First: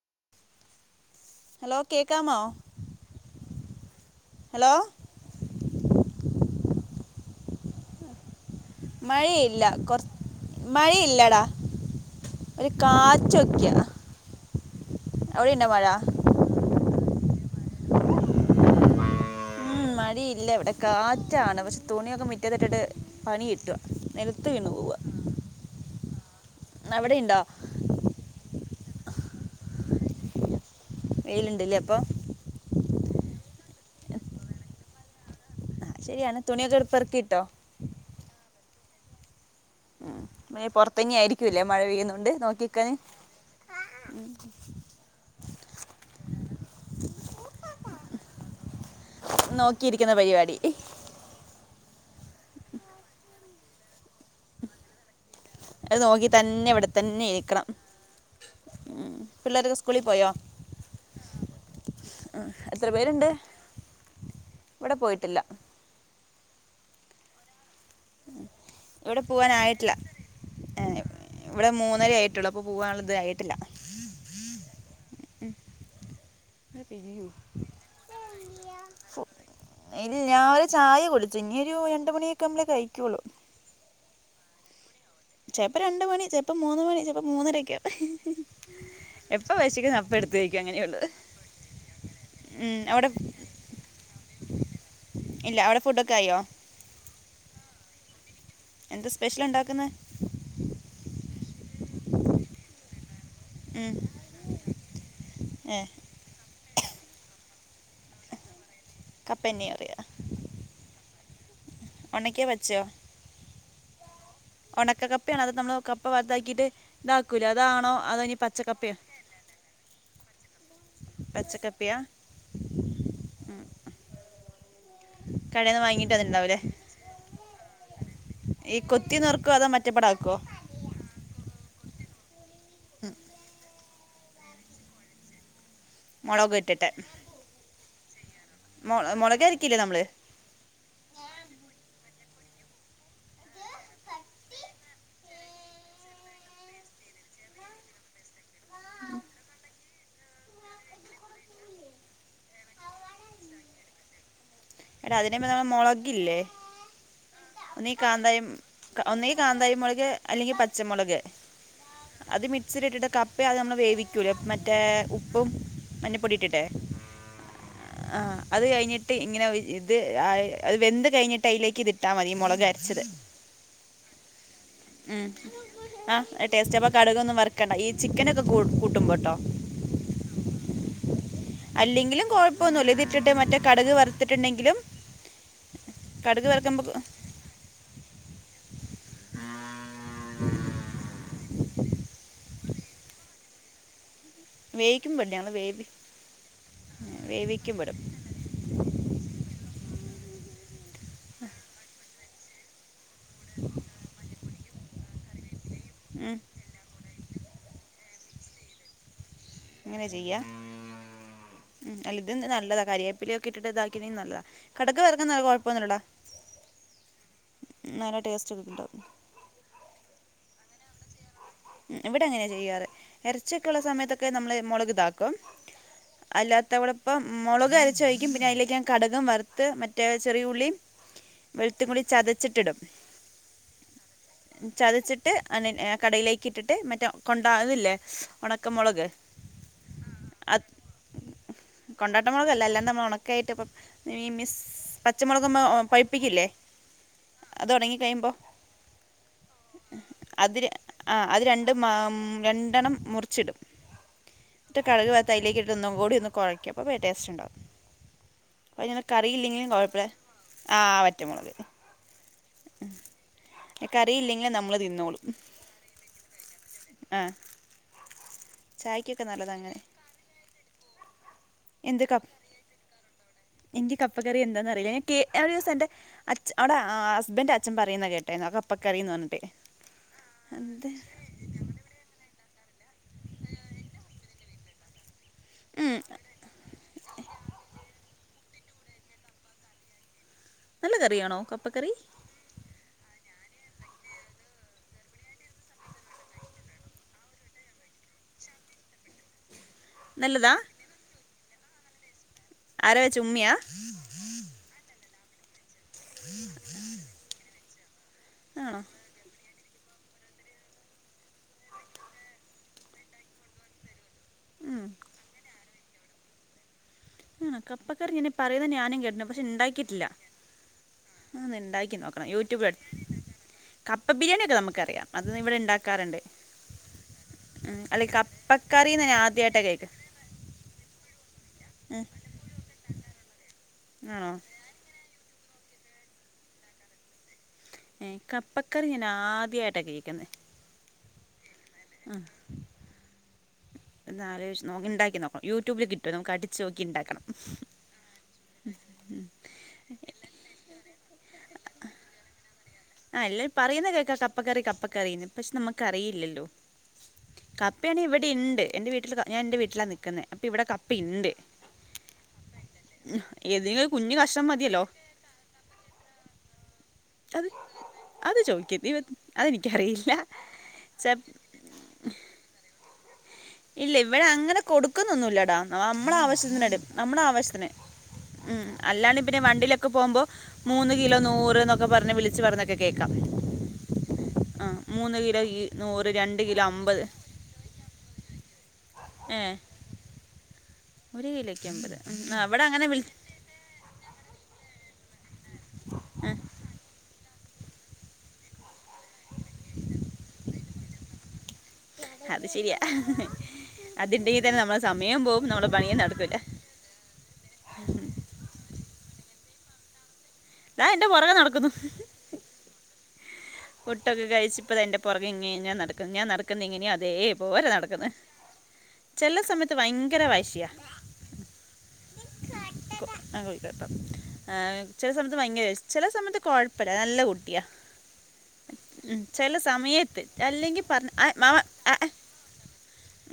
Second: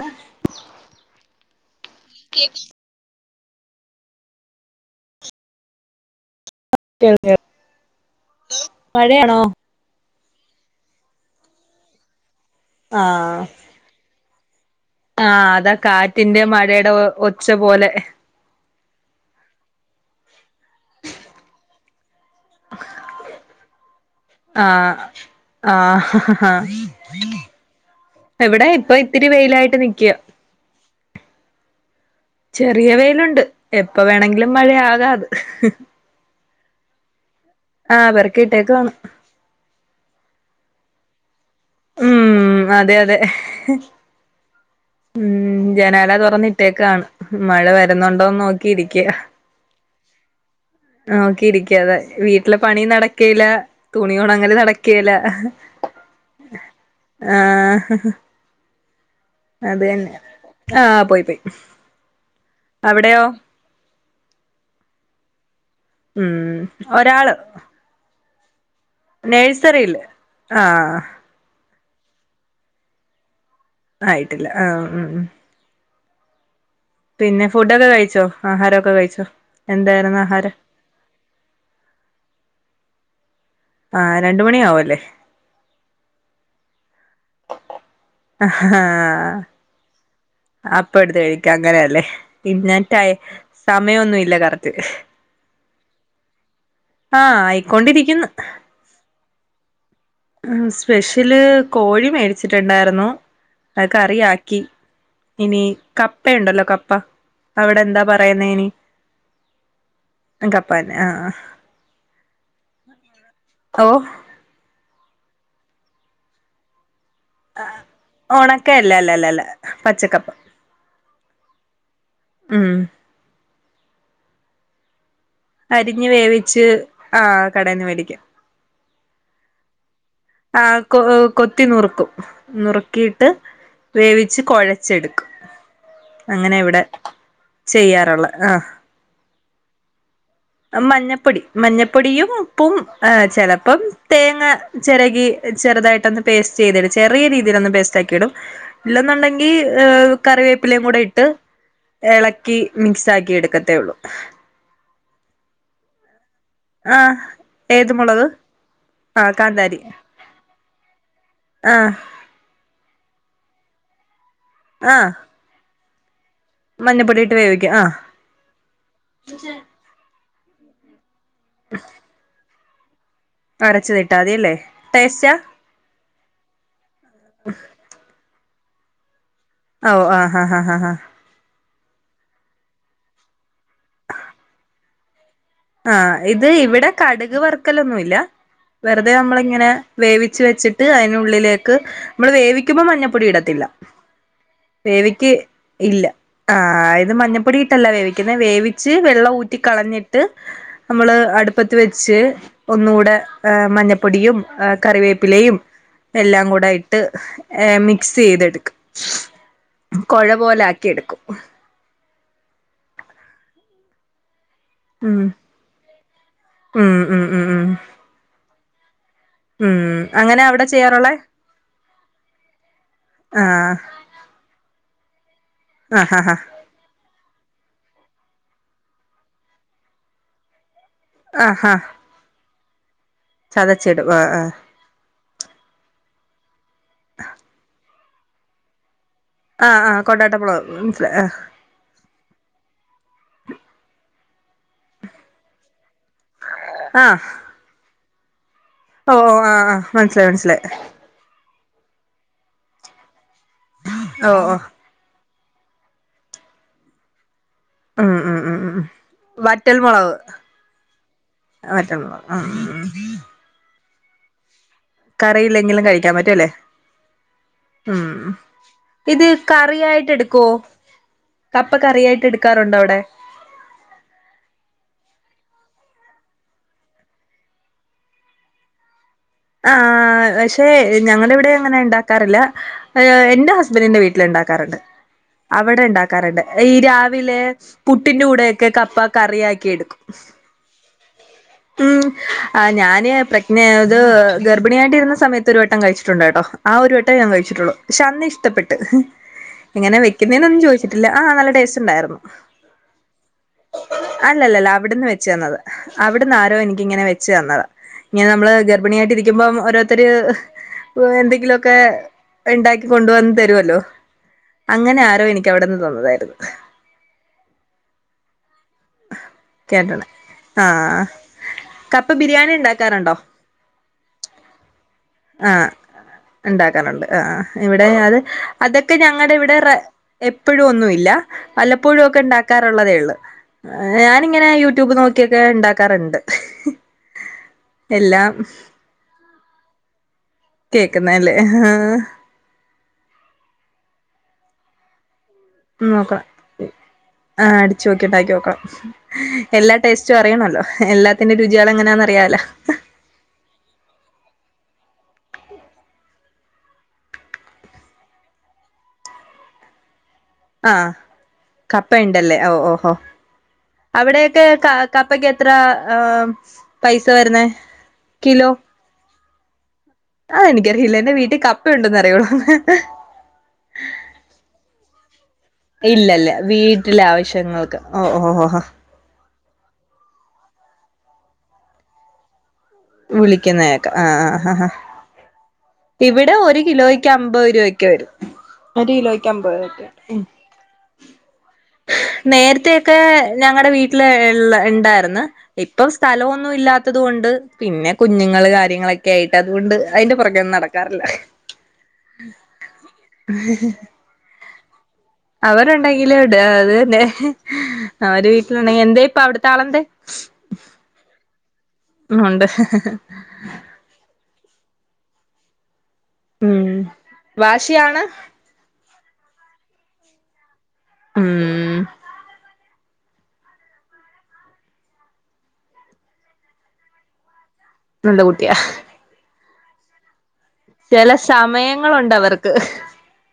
അഹ് hello കേൾക്കാമോ hello കേൾക്ക് കേൾക്കാം മഴയില്ല കൊറ് മഴയില്ലടാ ഒരു ആഹ് കാറ്റൊക്കെ ആഹ് അതാ കാറ്റിന്റെ മഴയുടെ ഒച്ച പോലേ ഉം മഴയില്ല ഇവിടെ കാറ്റാണ് പക്ഷെ തുണിയൊക്കെ മുറ്റത്ത് ഇട്ടിട്ട് പണി കിട്ടാ നിലത്ത് വീണ് പോവ ആ ഹ ഹ ഹാ ഇവിടെ ഇപ്പൊ ഇത്തിരി വെയിലായിട്ട് നിക്കുക വേയിലുണ്ടല്ലേ അപ്പൊ ചെറിയ വെയിലുണ്ട് എപ്പ വേണെങ്കിലും മഴയാകാതെ ആഹ് ശരിയാണ് തുണിയക്കട് പെറക്കിട്ടോ ആഹ് പേറക്കിട്ടേക്ക് കാണ് ഉം പൊറത്ത് തന്നേ ആയിരിക്കും ക്കൂല്ല മഴ പെയ്യുന്നുണ്ട് ഉം നോക്കിക്കാന് അതെ അതെ ഉം ജനാല തുറന്നിട്ടേക്കാണ് മഴ വരുന്നുണ്ടോന്ന് നോക്കിയിരിക്ക നോക്കിയിരിക്കുന്ന പരിപാടി ആഹ് നോക്കിയിരിക്ക അതെ വീട്ടിലെ പണി നടക്കേല തുണിയോണൽ നടക്കേല അത് നോക്കി തന്നെ ഇവിടെ തന്നെ ഇരിക്കണം ആഹ് ഉം. പിള്ളേരൊക്കെ അത് സ്കൂളിൽ തന്നെ ആഹ് പോയി പോയി ആഹ് എത്ര അവിടെയോ പേരുണ്ട് ഇവിടെ പോയിട്ടില്ല ഉം ഒരാള് ഉഇവിടെ പൂവാനായിട്ടില്ല നേഴ്സറിയില് ആഹ് ഇവിടെ മൂന്നര ആയിട്ടുള്ളൂ അപ്പൊ പോവാനുള്ളത് ആയിട്ടില്ല ആയിട്ടില്ല ആഹ് ഉം ഉം പിരിയൂ. പിന്നെ ഫുഡൊക്കെ കഴിച്ചോ ആഹാരമൊക്കെ കഴിച്ചോ ഇൽ എന്തായിരുന്നു ആഹാരം ഞാൻ ചായ കുടിച്ചു. ഇനി ഒരു രണ്ട് മണിയൊക്കെ ആകുമ്പളെ കഴിക്കുള്ളൂ ആഹ് രണ്ട് മണി ആവു അല്ലേ ചെലപ്പോ രണ്ട് മണി ചെലപ്പ മൂന്ന് മണി ചെലപ്പ മൂന്നരക്കെ ആവും അപ്പടുത് കഴിക്ക അങ്ങനെയല്ലേ പിന്ന ഉം, ടൈ അവിടെ സമയൊന്നു ഇല്ല കറക്റ്റ് ഇല്ല അവിടെ ഫുഡ് ഒക്കെ ആയോ ആഹ് ആയിക്കൊണ്ടിരിക്കുന്നു എന്ത്‌ സ്പെഷ്യല് ഒണ്ടാക്കുന്നത് സ്പെഷ്യല് കോഴി മേടിച്ചിട്ടുണ്ടായിരുന്നു അത് കറിയാക്കി ഇനി ഏ കപ്പയുണ്ടല്ലോ കപ്പ അവിടെ എന്താ പറയുന്നേ അയ്നി കപ്പന്നെ പറയ കപ്പന്നെ ആഹ് ഒണക്കൻ വെച്ചോ ഓഹ് ഒണക്കക്കപ്പയാണ് അത് നമ്മൾ കപ്പ വറുതാക്കിയിട്ട് ഇതാക്കൂലെ അതാണോ? അതൊ ഇനി ഒണക്കയല്ല പച്ചക്കപ്പയൊ അല്ല അല്ല അല്ല പച്ചക്കപ്പ പച്ചക്കപ്പയ ഉം കടയിൽ നിന്ന് അരിഞ്ഞ് വാങ്ങിയിട്ട് അതുണ്ടാവൂലേ വേവിച്ച് ആ കടേന്ന് മേടിക്കും ഈ കൊത്തി നോറക്കുവോ അതോ മറ്റപ്പാടാക്കുവോ ആഹ് കൊ കൊത്തി നുറുക്കും നുറുക്കിട്ട് വേവിച്ച് കുഴച്ചെടുക്കും. മുളക് അങ്ങനെ ഇവിടെ ചെയ്യാറുള്ള ആഹ് മുള മുളകരിക്കില്ലേ നമ്മള് മഞ്ഞപ്പൊടി മഞ്ഞപ്പൊടിയും ഉപ്പും ആഹ് ചെലപ്പം തേങ്ങ ചെരകി ചെറുതായിട്ടൊന്ന് പേസ്റ്റ് ചെയ്തിടും ചെറിയ രീതിലൊന്ന് പേസ്റ്റ് ആക്കിയിടും, ഇല്ലെന്നുണ്ടെങ്കിൽ ഏഹ് കറിവേപ്പിലേയും കൂടെ ഇട്ട് ഇളക്കി മിക്സ് ആക്കി എടുക്കത്തേ ഉള്ളു എടാ അതിന്മുബ് നമ്മളെ മുളകില്ലേ ആഹ് ഒന്നീ ഏത് മുളക് കാന്തായ ഒന്നീ കാന്താരി മുളക് അല്ലെങ്കിൽ പച്ചമുളക് ആഹ് അത് മിക്സിൽ ഇട്ടിട്ട് കപ്പ ആദ്യയെ നമ്മള് വേവിക്കൂലേ മറ്റേ ആഹ് ഉപ്പും മഞ്ഞപ്പൊടി ഇട്ടിട്ട് മഞ്ഞപ്പൊടിയിട്ട് വേവിക്കും ആഹ് അത് കഴിഞ്ഞിട്ട് ഇങ്ങനെ ത് അത് വെന്ത് കഴിഞ്ഞിട്ട് അതിലേക്ക്തിട്ടാൽ മതി ഈ മുളക് അരച്ചത് അരച്ചതിട്ടാൽമതി അല്ലേ ടേസ്റ്റാ ആഹ് ടേസ്റ്റാ അപ്പൊ കടുകൊന്നും വറക്കണ്ട ഈ ചിക്കനൊക്കെ കൂട്ടുമ്പോട്ടോ ഓഹ് ആഹ്ഹാഹാഹാ അല്ലെങ്കിലും കൊഴപ്പോന്നുല്ല ഇതിട്ടിട്ട് മറ്റേ കടക് വറുത്തിട്ടുണ്ടെങ്കിലും ആഹ് കടുക് ഇത് വറക്കുമ്പോൾ ഇവിടെ കടുക് വറുക്കലൊന്നുല്ല വെറുതെ നമ്മളിങ്ങനെ വേവിച്ച് വെച്ചിട്ട് അയ്നുള്ളിലേക്ക് നമ്മള് വേവിക്കുമ്പോ മഞ്ഞപ്പൊടി ഇടത്തില്ല വേവിക്ക് വേവിക്കുമ്പോഴല്ലേ ഞങ്ങൾ വേവി ഇല്ല ആ ഇത് മഞ്ഞപ്പൊടി ഇട്ടല്ല വേവിക്കുമ്പോഴും വേവി.. ക്ക്ന്ന. വേവിച്ച് വെള്ള ഊറ്റി കളഞ്ഞിട്... ട്ട് നമ്മള് അടുപ്പത്ത്‌ വെച്ച് ഒന്നൂടെ ഏഹ് മഞ്ഞ... പ്പൊടിയും ഏഹ് കറിവേപ്പിലയും ഉം, എല്ലാം കൂടെ ഇ.. ട്ട് ഏഹ് മിക്സെയ്തെടുക്കും അങ്ങനെ ചെയ്യാ ഉം അല്ല ഇത് നല്ലതാ കരിയാപ്പിലിക്കെ ഇട്ടിട്ട് ഇതാക്കണെങ്കിൽ നല്ലതാ കടക് ഉം വറക്കുന്നത് കൊഴപ്പൊന്നുടാ ഉം ഉം ഉം ഉം നല്ല ടേസ്റ്റ്കിട്ടും ഉം അങ്ങനാ അവിടെ ചെയ്യാറുള്ളെ ഇവിടങ്ങനെയാ ചെയ്യാറ് ആഹ് എറച്ചിക്കെയള്ള സമയത്തൊക്കെ നമ്മള് മുളക് താക്കും ആഹ് ആഹ് അല്ലാ ത്തവടപ്പം മുളക് അരച്ച ഒഴിക്കും പിന്നെ അതിലേക്ക് ഞാൻ കടകും വറുത്ത് മറ്റേ ചെറിയുള്ളി ആഹ് ആഹ് വെളുത്തകുടി ചതച്ചിട്ടിടും ചതച്ചിടും ആഹ് ആഹ് ചതച്ട്ട് അ കടയിലേക്ക് ഇട്ടിട്ട് മറ്റേ കൊണ്ടാ ഇതില്ലേ ഒണക്കമൊളക് ആഹ് ആഹ് കൊണ്ടാട്ടമൊളക് മൻസ്സിലായ് ആഹ്.. കൊണ്ടാട്ടമൊളകല്ല എല്ലാം നമ്മൾഒണക്കയിട്ട് ഇപ്പ ഈ മിസ് പച്ചമുളക് മ്മ പ... പ്പിക്കില്ലേ ആഹ് അത് ഒണങ്ങി കഴിയുമ്പോ ഓഓ ആ ആ അത് ര അത് രണ്ടും ആഹ് രണ്ടെണ്ണം മുറിച്ചിടും ഓ ഒഹ് ട്ട് കടക് വർത് അയ്ലേക്ക്ട്ട്ട്ട് ഒന്നും കൂടി ഒന്ന് കൊയക്കും അപ്പോ ടേസ്റ്റ് ണ്ടാവും ഉം ഉം ഉം ഉം അയ്നെ കറിയില്ലെങ്കിലും വറ്റൽ കൊഴപ്പില്ല മുളക് ആ വറ്റമോളക് ആഹ് കറിയില്ലെങ്കിലും നമ്മള് കറിയില്ലെങ്കിലും കഴിക്കാൻ പറ്റുഅല്ലേ ആ ആഹ് ചായക്കൊക്കെ ഇത് നല്ലതാണ് അങ്ങനെ കറിയായിട്ടെടുക്കോ കപ്പ എന്ത് കപ്പ് കറിയായിട്ടെടുക്കാറുണ്ടോ അവിടെ എനിക്ക് കപ്പക്കറി എന്താന്നറിയില്ല. ഞാൻ കേ ഒരു ദിവസം എന്റെ അച് അവിടെ ഹസ്ബൻഡ്ന്റെ അച്ഛൻ പറയുന്ന കേട്ട് ട്ടേന്നക്കപ്പക്കറിന്ന് പർഞ്ഞിട്ട് ആഹ് പക്ഷെ ഞങ്ങടെവിടെ അങ്ങനെണ്ടാ.. ക്കാറില്ല എന്റെ ഹസ്ബൻഡറിന്റെ വീട്ടില്ണ്ടാക്കാറ്ണ്ട് അവടെ ഇണ്ടാക്കാറുണ്ട്. ഈ രാവിലെ പുട്ടിന്റെ കൂടെയെക്കെ കപ്പ കറിയാക്കി എടുക്കും നല്ല കറിയാണോ കപ്പക്കറി ഉം ആഹ് ഞാന് പ്രക്ന ഇത് ഗർഭിണിയായിട്ട് ഇരുന്ന സമയത്ത് ഒരു വട്ടം കഴിച്ചിട്ടുണ്ട് കേട്ടോ ആ ഒരു വട്ടേ ഞാൻ കഴിച്ചിട്ടുള്ളു. പക്ഷെ അന്നിഷ്ട്ടപ്പെട്ട് എങ്ങനെ നല്ലതാ വെക്കുന്നേന്നൊന്നും ചോദിച്ചിട്ടില്ല ആഹ് നല്ല ടേസ്റ്റ് ണ്ടായിരുന്നു ആര വെച്ച് ഉമ്മിയാ അല്ലല്ലല്ല അവിടെന്ന് വെച്ച് തന്നത് അവിട്ന്നാരോ എനിക്കിങ്ങനെ വെച്ച് തന്നതാ. ഇങ്ങനെ നമ്മള് ആണോ ഗർഭിണിയായിട്ടിരിക്കുമ്പം ഓരോരുത്തര് എന്തെ ങ്കിലൊക്കെ ഇണ്ടാക്കി കൊണ്ട് വന്ന് തരുവല്ലോ ഉം അങ്ങനെ ആരോ എനിക്കവിടെന്ന് തന്നതായിരുന്നു ആഹ് കപ്പ കറി ഇങ്ങനെ പറയുന്നത് ഞാനും കേട്ട്ണ് പക്ഷെ ഇണ്ടാക്കിയിട്ടില്ല കേട്ടണേ ആഹ് ഒന്ന് ഇണ്ടാക്കി കപ്പ നോക്കണം ബിരിയാണി യൂടൂബി ഉണ്ടാക്കാറുണ്ടോ കപ്പ ബിരിയാണിയൊക്കെ നമുക്കറിയാം അത് ന്ന് ഇവിടെ ഇണ്ടാക്കാറ്ണ്ട് ഇണ്ടാക്കാറ്ണ്ട് ആഹ് ആ ഇവിടെ അത് കപ്പക്കറി അതൊക്കെ ഞാൻ ഞങ്ങടെ ഇവിടെ ആദ്യമായിട്ടാണ് റെ കേൾക്കുന്നത് എപ്പഴും ഒന്നുവില്ല വല്ലപ്പോഴും ഒക്കെ ഇണ്ടാക്കാറുള്ളതേ ഒള്ളു ആണോ ഞാനിങ്ങനെ യൂട്യൂബ് നോക്കിയൊക്കെ ഇണ്ടാക്കാറ്ണ്ട് ഏഹ് കപ്പക്കറി ഞാൻ ആദ്യായിട്ടാ കേക്കുന്നെ കേക്കുന്നെ അല്ലേ? ആഹ് ആഹ് ഒന്ന് ആലോചിച്ച് നോ ഇണ്ടാക്കി നോക്കണം യൂട്യൂബി കിട്ടും നമുക്ക് അടിച്ച് നോക്കി ഇണ്ടാക്കണം അടിച്ച് നോക്കി ഇണ്ടാക്കി നോക്കണം എല്ലാ ടേസ്റ്റും അറിയണവല്ലോ എല്ലാത്തിന്റെയും രുചികള് എങ്ങനാന്നറിയാലോ? ആഹ് എല്ലരും പറയുന്ന കേൾക്കാ കപ്പക്കറി കപ്പക്കറീന്ന് പക്ഷെ നമ്മക്കറിയില്ലല്ലോ? കപ്പയാണേ ഇവിടെ ഇണ്ട് എന്റെ വീട്ടില് ക ഞാൻ എൻറെ വീട്ടിലാ നിക്കുന്നേ അപ്പൊ ഇവിടെ കപ്പയ്ണ്ട് കപ്പയിണ്ടല്ലേ? ഓ ഓഹോ ഏതെങ്കിലും ഒരു കുഞ്ഞു അവിടെയെക്കെ കഷ്ണം ക മതിയല്ലോ. കപ്പൊക്കെത്ര ഏം അത് അത് ചോയ്ക്കര്ത് ദൈവ അതെനിക്കറിയില്ല അതെനിക്കറിയില്ല ച എന്റെ വീട്ടി കപ്പയുണ്ടെന്ന് അറിയൊള്ളു ഇല്ലേ ഇവിടെ അങ്ങനെ കൊടുക്കുന്നു ഒന്നുല്ലടാ ങ്ങാഹ് നമ്മളെ ഇല്ലല്ല ആവശ്യത്തിന് എട്ക്കും വീട്ടിലെ നമ്മുടെ ആവശ്യത്തിന് ആവശ്യങ്ങൾക്ക് ഓ ഓ ഓ ഉം അല്ലാണ്ട് പിന്നെ വണ്ടിയിലൊക്കെ പോകുമ്പോ മൂന്ന് കിലോ നൂറ് എന്നൊക്കെ പറഞ്ഞ് വിളിച്ച് പറഞ്ഞൊക്കെ കേ ക്കാം ആ മൂന്ന് കിലോ ഇവിടെ ഒരു കിലോ കിലോയ്ക്ക് അമ്പത് രൂപ യൊക്കെ വരുന്നേ ഒരു കിലോയ്ക്ക് അമ്പത് രൂപയോ? ഉം ഒരു കിലോക്കമ്പത് ആഹ് ഇവിടെ അങ്ങനെ വിളി ഞ്ഞ ഞങ്ങൾടെ വീട്ടില് ഇള്ള ഇണ്ടായിർന്ന് ഇപ്പം ആ സ്ഥലവൊന്നും ഇല്ലാത്തത് കൊണ്ട് പിന്നെ കുഞ്ഞുങ്ങള് കാര്യങ്ങളൊക്കെ ആയിട്ട് അതുകൊണ്ട് അയിന്റെ പെറകേയൊന്നും നടക്ക റില്ല അത് ശരിയാ അതിണ്ടെങ്കി തന്നെ നമ്മളെ സമയം പോ അവരുണ്ടെങ്കില് എവ്ടെ ആഹ് അത് തന്നെ അവര് വീട്ടിലുണ്ടെങ്കി എന്തേ ഇപ്പ അവിടുത്തെ ആളെന്തെ? ദാ എന്റെ പൊറകെ നടക്കുന്നു ഉം ഒണ്ട് ഫുഡൊക്കെ കഴിച്ച് ഇപ്പെതേ എന്റെ പൊറകെ ഇങ്ങെ ഇങ്ങെ നടക്ക് ന്ന് ഞാൻ നടക്കുന്ന ഉം എങ്ങനെയോ അതേ പോലെ നടക്ക്ന്ന് വാശിയാണ് ചെല്ല സമയത്ത് ഭയങ്കര വാശിയാ ഉം ഏം ചെല സമ യത്ത് ഭയങ്കര ചെല സമയത്ത് കൊഴപ്പല്ല നല്ല കുട്ടിയാ നല്ല കുട്ടിയാ ഉം ചെല സമയത്ത് അല്ലെങ്കിൽ ചെല പറഞ്ഞ ആ, മാമ ആ, ആ. സമയങ്ങളുണ്ട് അവർക്ക്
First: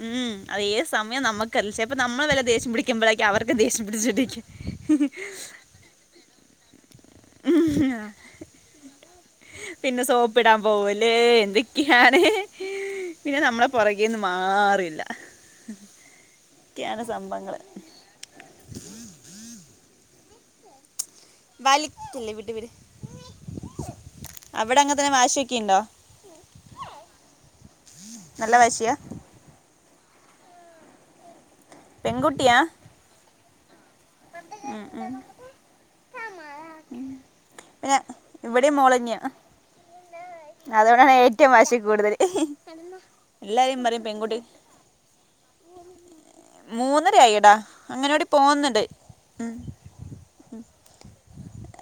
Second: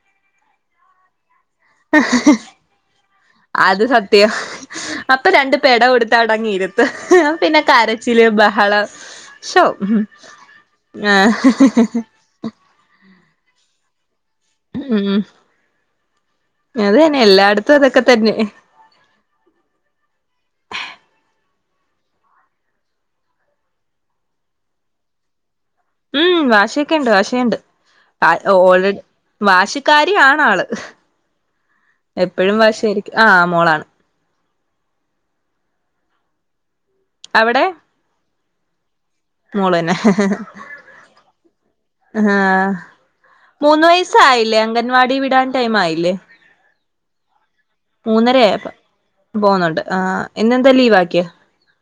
ഉം അതേത് സമയാ നമക്ക് അറീല ചെലപ്പൊ നമ്മള് വല്ല ദേഷ്യം പിടിക്കുമ്പയായിരിക്കും അവർക്ക് അത് ദേഷ്യം പിടിച്ചോണ്ട് സത്യം നിക്യ അപ്പൊ രണ്ട് പെട കൊടുത്ത് അടങ്ങിയിരുത്ത് പിന്നെ കരച്ചില് ബഹളം- ശോ പിന്നെ സോപ്പിടാൻ പോവല് ആഹ് എന്തൊക്കെയാണ് പിന്നെ നമ്മളെ പൊറകേന്നും- മാറില്ല ഉം ഒക്കെയാണ് സംഭവങ്ങള് ഇതൊക്കെ തന്നെ അവിടെ അങ്ങ തന്നെ വാശിയൊക്കെണ്ടോ ഉം വാശിയൊക്കെ ഒണ്ട് വാശിയൊണ്ട് അത് നല്ല വാശിയാ ഓൾറെഡി വാശിക്കാരി ആണാള് എപ്പോഴും വാശായാരിക്കും ആ മോളാണ്- ഉം ഉം അവിടെ പിന്നെ ഇവിടെയും മോളന്നെയാ മോള് തന്നെ അതോണ്ടാണ് ഏറ്റവും വാശി കൂടുതല് ആഹ് എല്ലാരും മൂന്ന് പറയും പെൺകുട്ടി വയസായില്ലേ അംഗൻവാടി വിടാൻ ടൈം ആയില്ലേ മൂന്നര ആയിടാ അംഗനവാടി പോകുന്നുണ്ട് ഉം ആഹ് ഇന്നെന്താ ലീവ് ആക്കിയോ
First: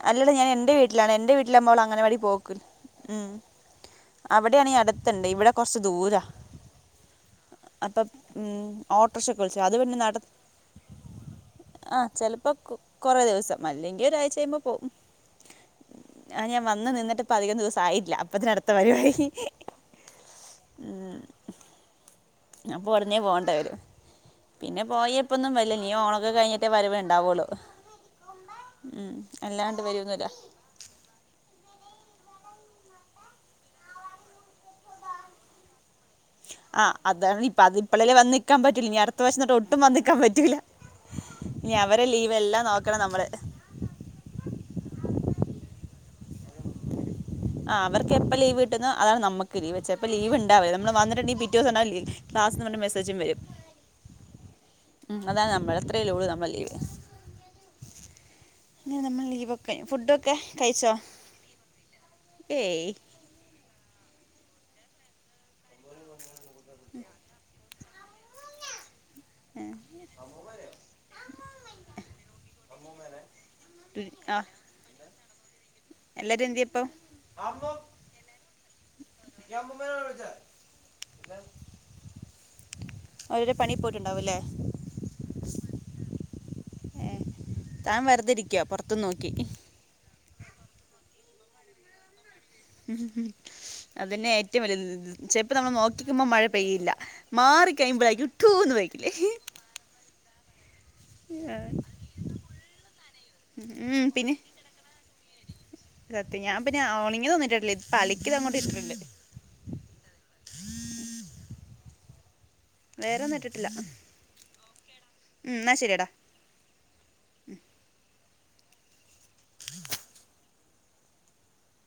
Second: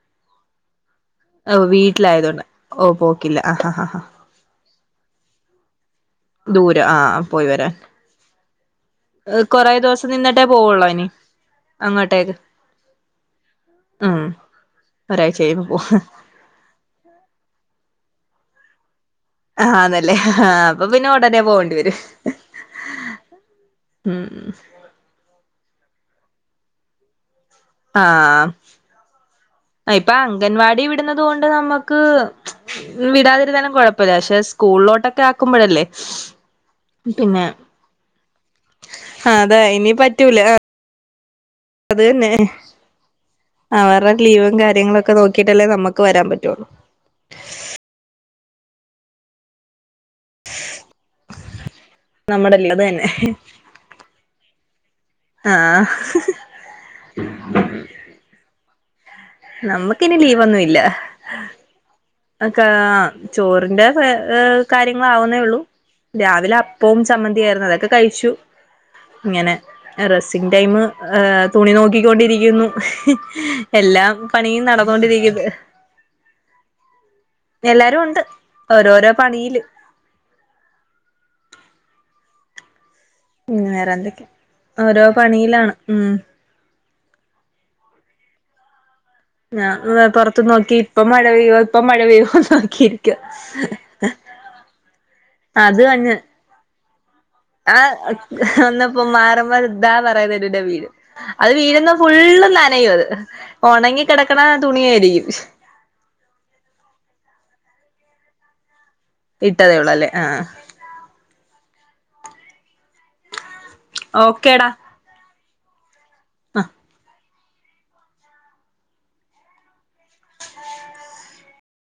അല്ലടാ ഞാൻ എൻ്റെ വീട്ടിലാണ് എൻ്റെ ഓ വീട്ടിലാമോൾ അംഗനവാടി വീട്ടിലായതുകൊണ്ട് പോക്ക് ഓ ഉം പോക്കില്ല ആ ആ ആ ആ അവിടെയാണീ അടുത്തുണ്ട് ഇവിടെ കൊറച്ച് ദൂരാ. ദൂരം ആ പോയി വരാൻ അപ്പൊ ഉം ഓട്ടോറിക്ഷക്കെ വിളിച്ച കൊറേ അത് പിന്നെ ദിവസം നട നിന്നിട്ടേ പോവുള്ളോ ഇനി ആഹ് അങ്ങോട്ടേക്ക് ചെലപ്പോ കൊറേ ദിവസം അല്ലെങ്കിൽ ഉം ഒരാഴ്ച കഴിയുമ്പോ ഒരാഴ്ച കഴിയുമ്പൊ പോവും. ആഹ് ഞാൻ വന്ന് നിന്നിട്ട് ഇപ്പോ അധികം ദിവസം ആയില്ല അപ്പോത്തിന് അടുത്ത വരവായി. ആഹ് ആന്നല്ലേ ആഹ് അപ്പൊ പിന്നെ ഒടനെ പോകേണ്ടി വരും. അപ്പോ ഒടനെ പോകണ്ട വരും ഉം പിന്നെ പോയയിപ്പൊന്നും വരില്ല ഇനീ ഓണോക്കെ കഴിഞ്ഞിട്ടേ വരവൊണ്ടാവൊള്ളു. ആഹ് ഇപ്പൊ വരുവൊന്നുമില്ല അംഗൻവാടി വിടുന്നത് കൊണ്ട് നമ്മുക്ക് ക്ക് വിടാതിരുന്നാലും കുഴപ്പമില്ല പക്ഷെ സ്കൂളിലോട്ടൊക്കെ ആക്കുമ്പോഴല്ലേ. ആഹ് പിന്നെ അതാണിപ്പം അതിപ്പളല്ലേ വന്ന്നിക്കാൻ പറ്റുള്ളൂ ഇനി അടുത്ത വർഷം തൊട്ട് അതെ ഒട്ടും ഇനി വന്നു നിൽക്കാൻ പറ്റൂല പറ്റില്ല- ഇനി അവരെ ലീവെല്ലാം നോക്കണം നമ്മള്. അവർടെ ലീവും കാര്യങ്ങളും ഒക്കെ നോക്കിട്ടല്ലേ നമുക്ക് വരാൻ പറ്റൊളു. ആഹ് അവർക്കെപ്പൊ ലീവ് കിട്ടുന്നോ അതാണ് നമ്മക്ക്. ചെയപ്പോ ലീവ്ണ്ടാവേ നമ്മള് വന്നിട്ട്ണ്ടങ്കി പിറ്റേസംണ്ടാവിലെ നമ്മുടെ ക്ലാസ്ന്നും ലീവ് പറഞ്ഞു അത് തന്നെ മേസ്സേജും വരും. ഉം അതാണ് നമ്മൾ ആഹ് അത്രല്ലേ ഒള്ളു നമ്മൾ ലീവ്. ഇനി നമ്മളെ ലീവൊക്കെ നമ്മുക്കിനി ഫുഡൊക്കെ ലീവൊന്നും ഇല്ല കഴിച്ചോ? ഏയ് ചോറിന്റെ കാര്യങ്ങളാവുന്നേ ഒള്ളൂ രാവിലെ അ പ്പവും ചമ്മന്തി ആയിരുന്നു അതൊക്കെ കഴിച്ചു ഇങ്ങനെ. റെസ്സിങ് ടൈമ് തുണി നോക്കിക്കൊണ്ടിരിക്കുന്നു എല്ലാം. പണിയും നടന്നുകൊണ്ടിരിക്കുന്ന്. എല്ലാരും എന്ത്യേ ഇപ്പം? എല്ലാരും ഒണ്ട് ഓരോരോ പണിയില്. [inaudible] ഓരോരോ പിന്നെ പണി വേറെ എന്തൊക്കെ പോയിട്ടുണ്ടാവുമല്ലേ ഓരോ പണിയിലാണ് ഉം. ഏഹ് താൻ വെറുതെരിക്ക പൊറത്തും നോക്കി. ഞാൻ പൊറത്തു നോക്കി ഇപ്പോ മഴ പെയ്യോ ഇപ്പോ മഴ പെയ്യോ. നോക്കിയിരിക്ക ഉം അതന്നെ ഏറ്റവും വലിയൊരിത് ചെലപ്പോ നമ്മൾ അത് തന്നെ നോക്കിക്കുമ്പോൾ മഴ പെയ്യില്ല. മാറി ആ കഴിയുമ്പോഴാരിക്കും ഠോന്ന് വന്നപ്പോ പെയ്യല് മാറുമ്പോ ഇതാ പറയുന്നത് മുന്നേ വീഴും- അത് വീഴുന്ന ഫുളും നനയും അത് ഉണങ്ങി ഉം പിന്നെ കെടക്കണ തുണിയായിരിക്കും സത്യം ഞാൻ പിന്നെ ഉണങ്ങിയതൊന്നും ഇട്ടിട്ടില്ല ഇപ്പോ അലക്കിയത് അങ്ങോട്ട് ഇട്ടിട്ടുണ്ട് ഇട്ടതേ ഉള്ളു അല്ലേ ആഹ് വേറെ ഒന്നും ഇട്ടിട്ടില്ല ഉം ഇന്ന ശരിടാ ആഹ്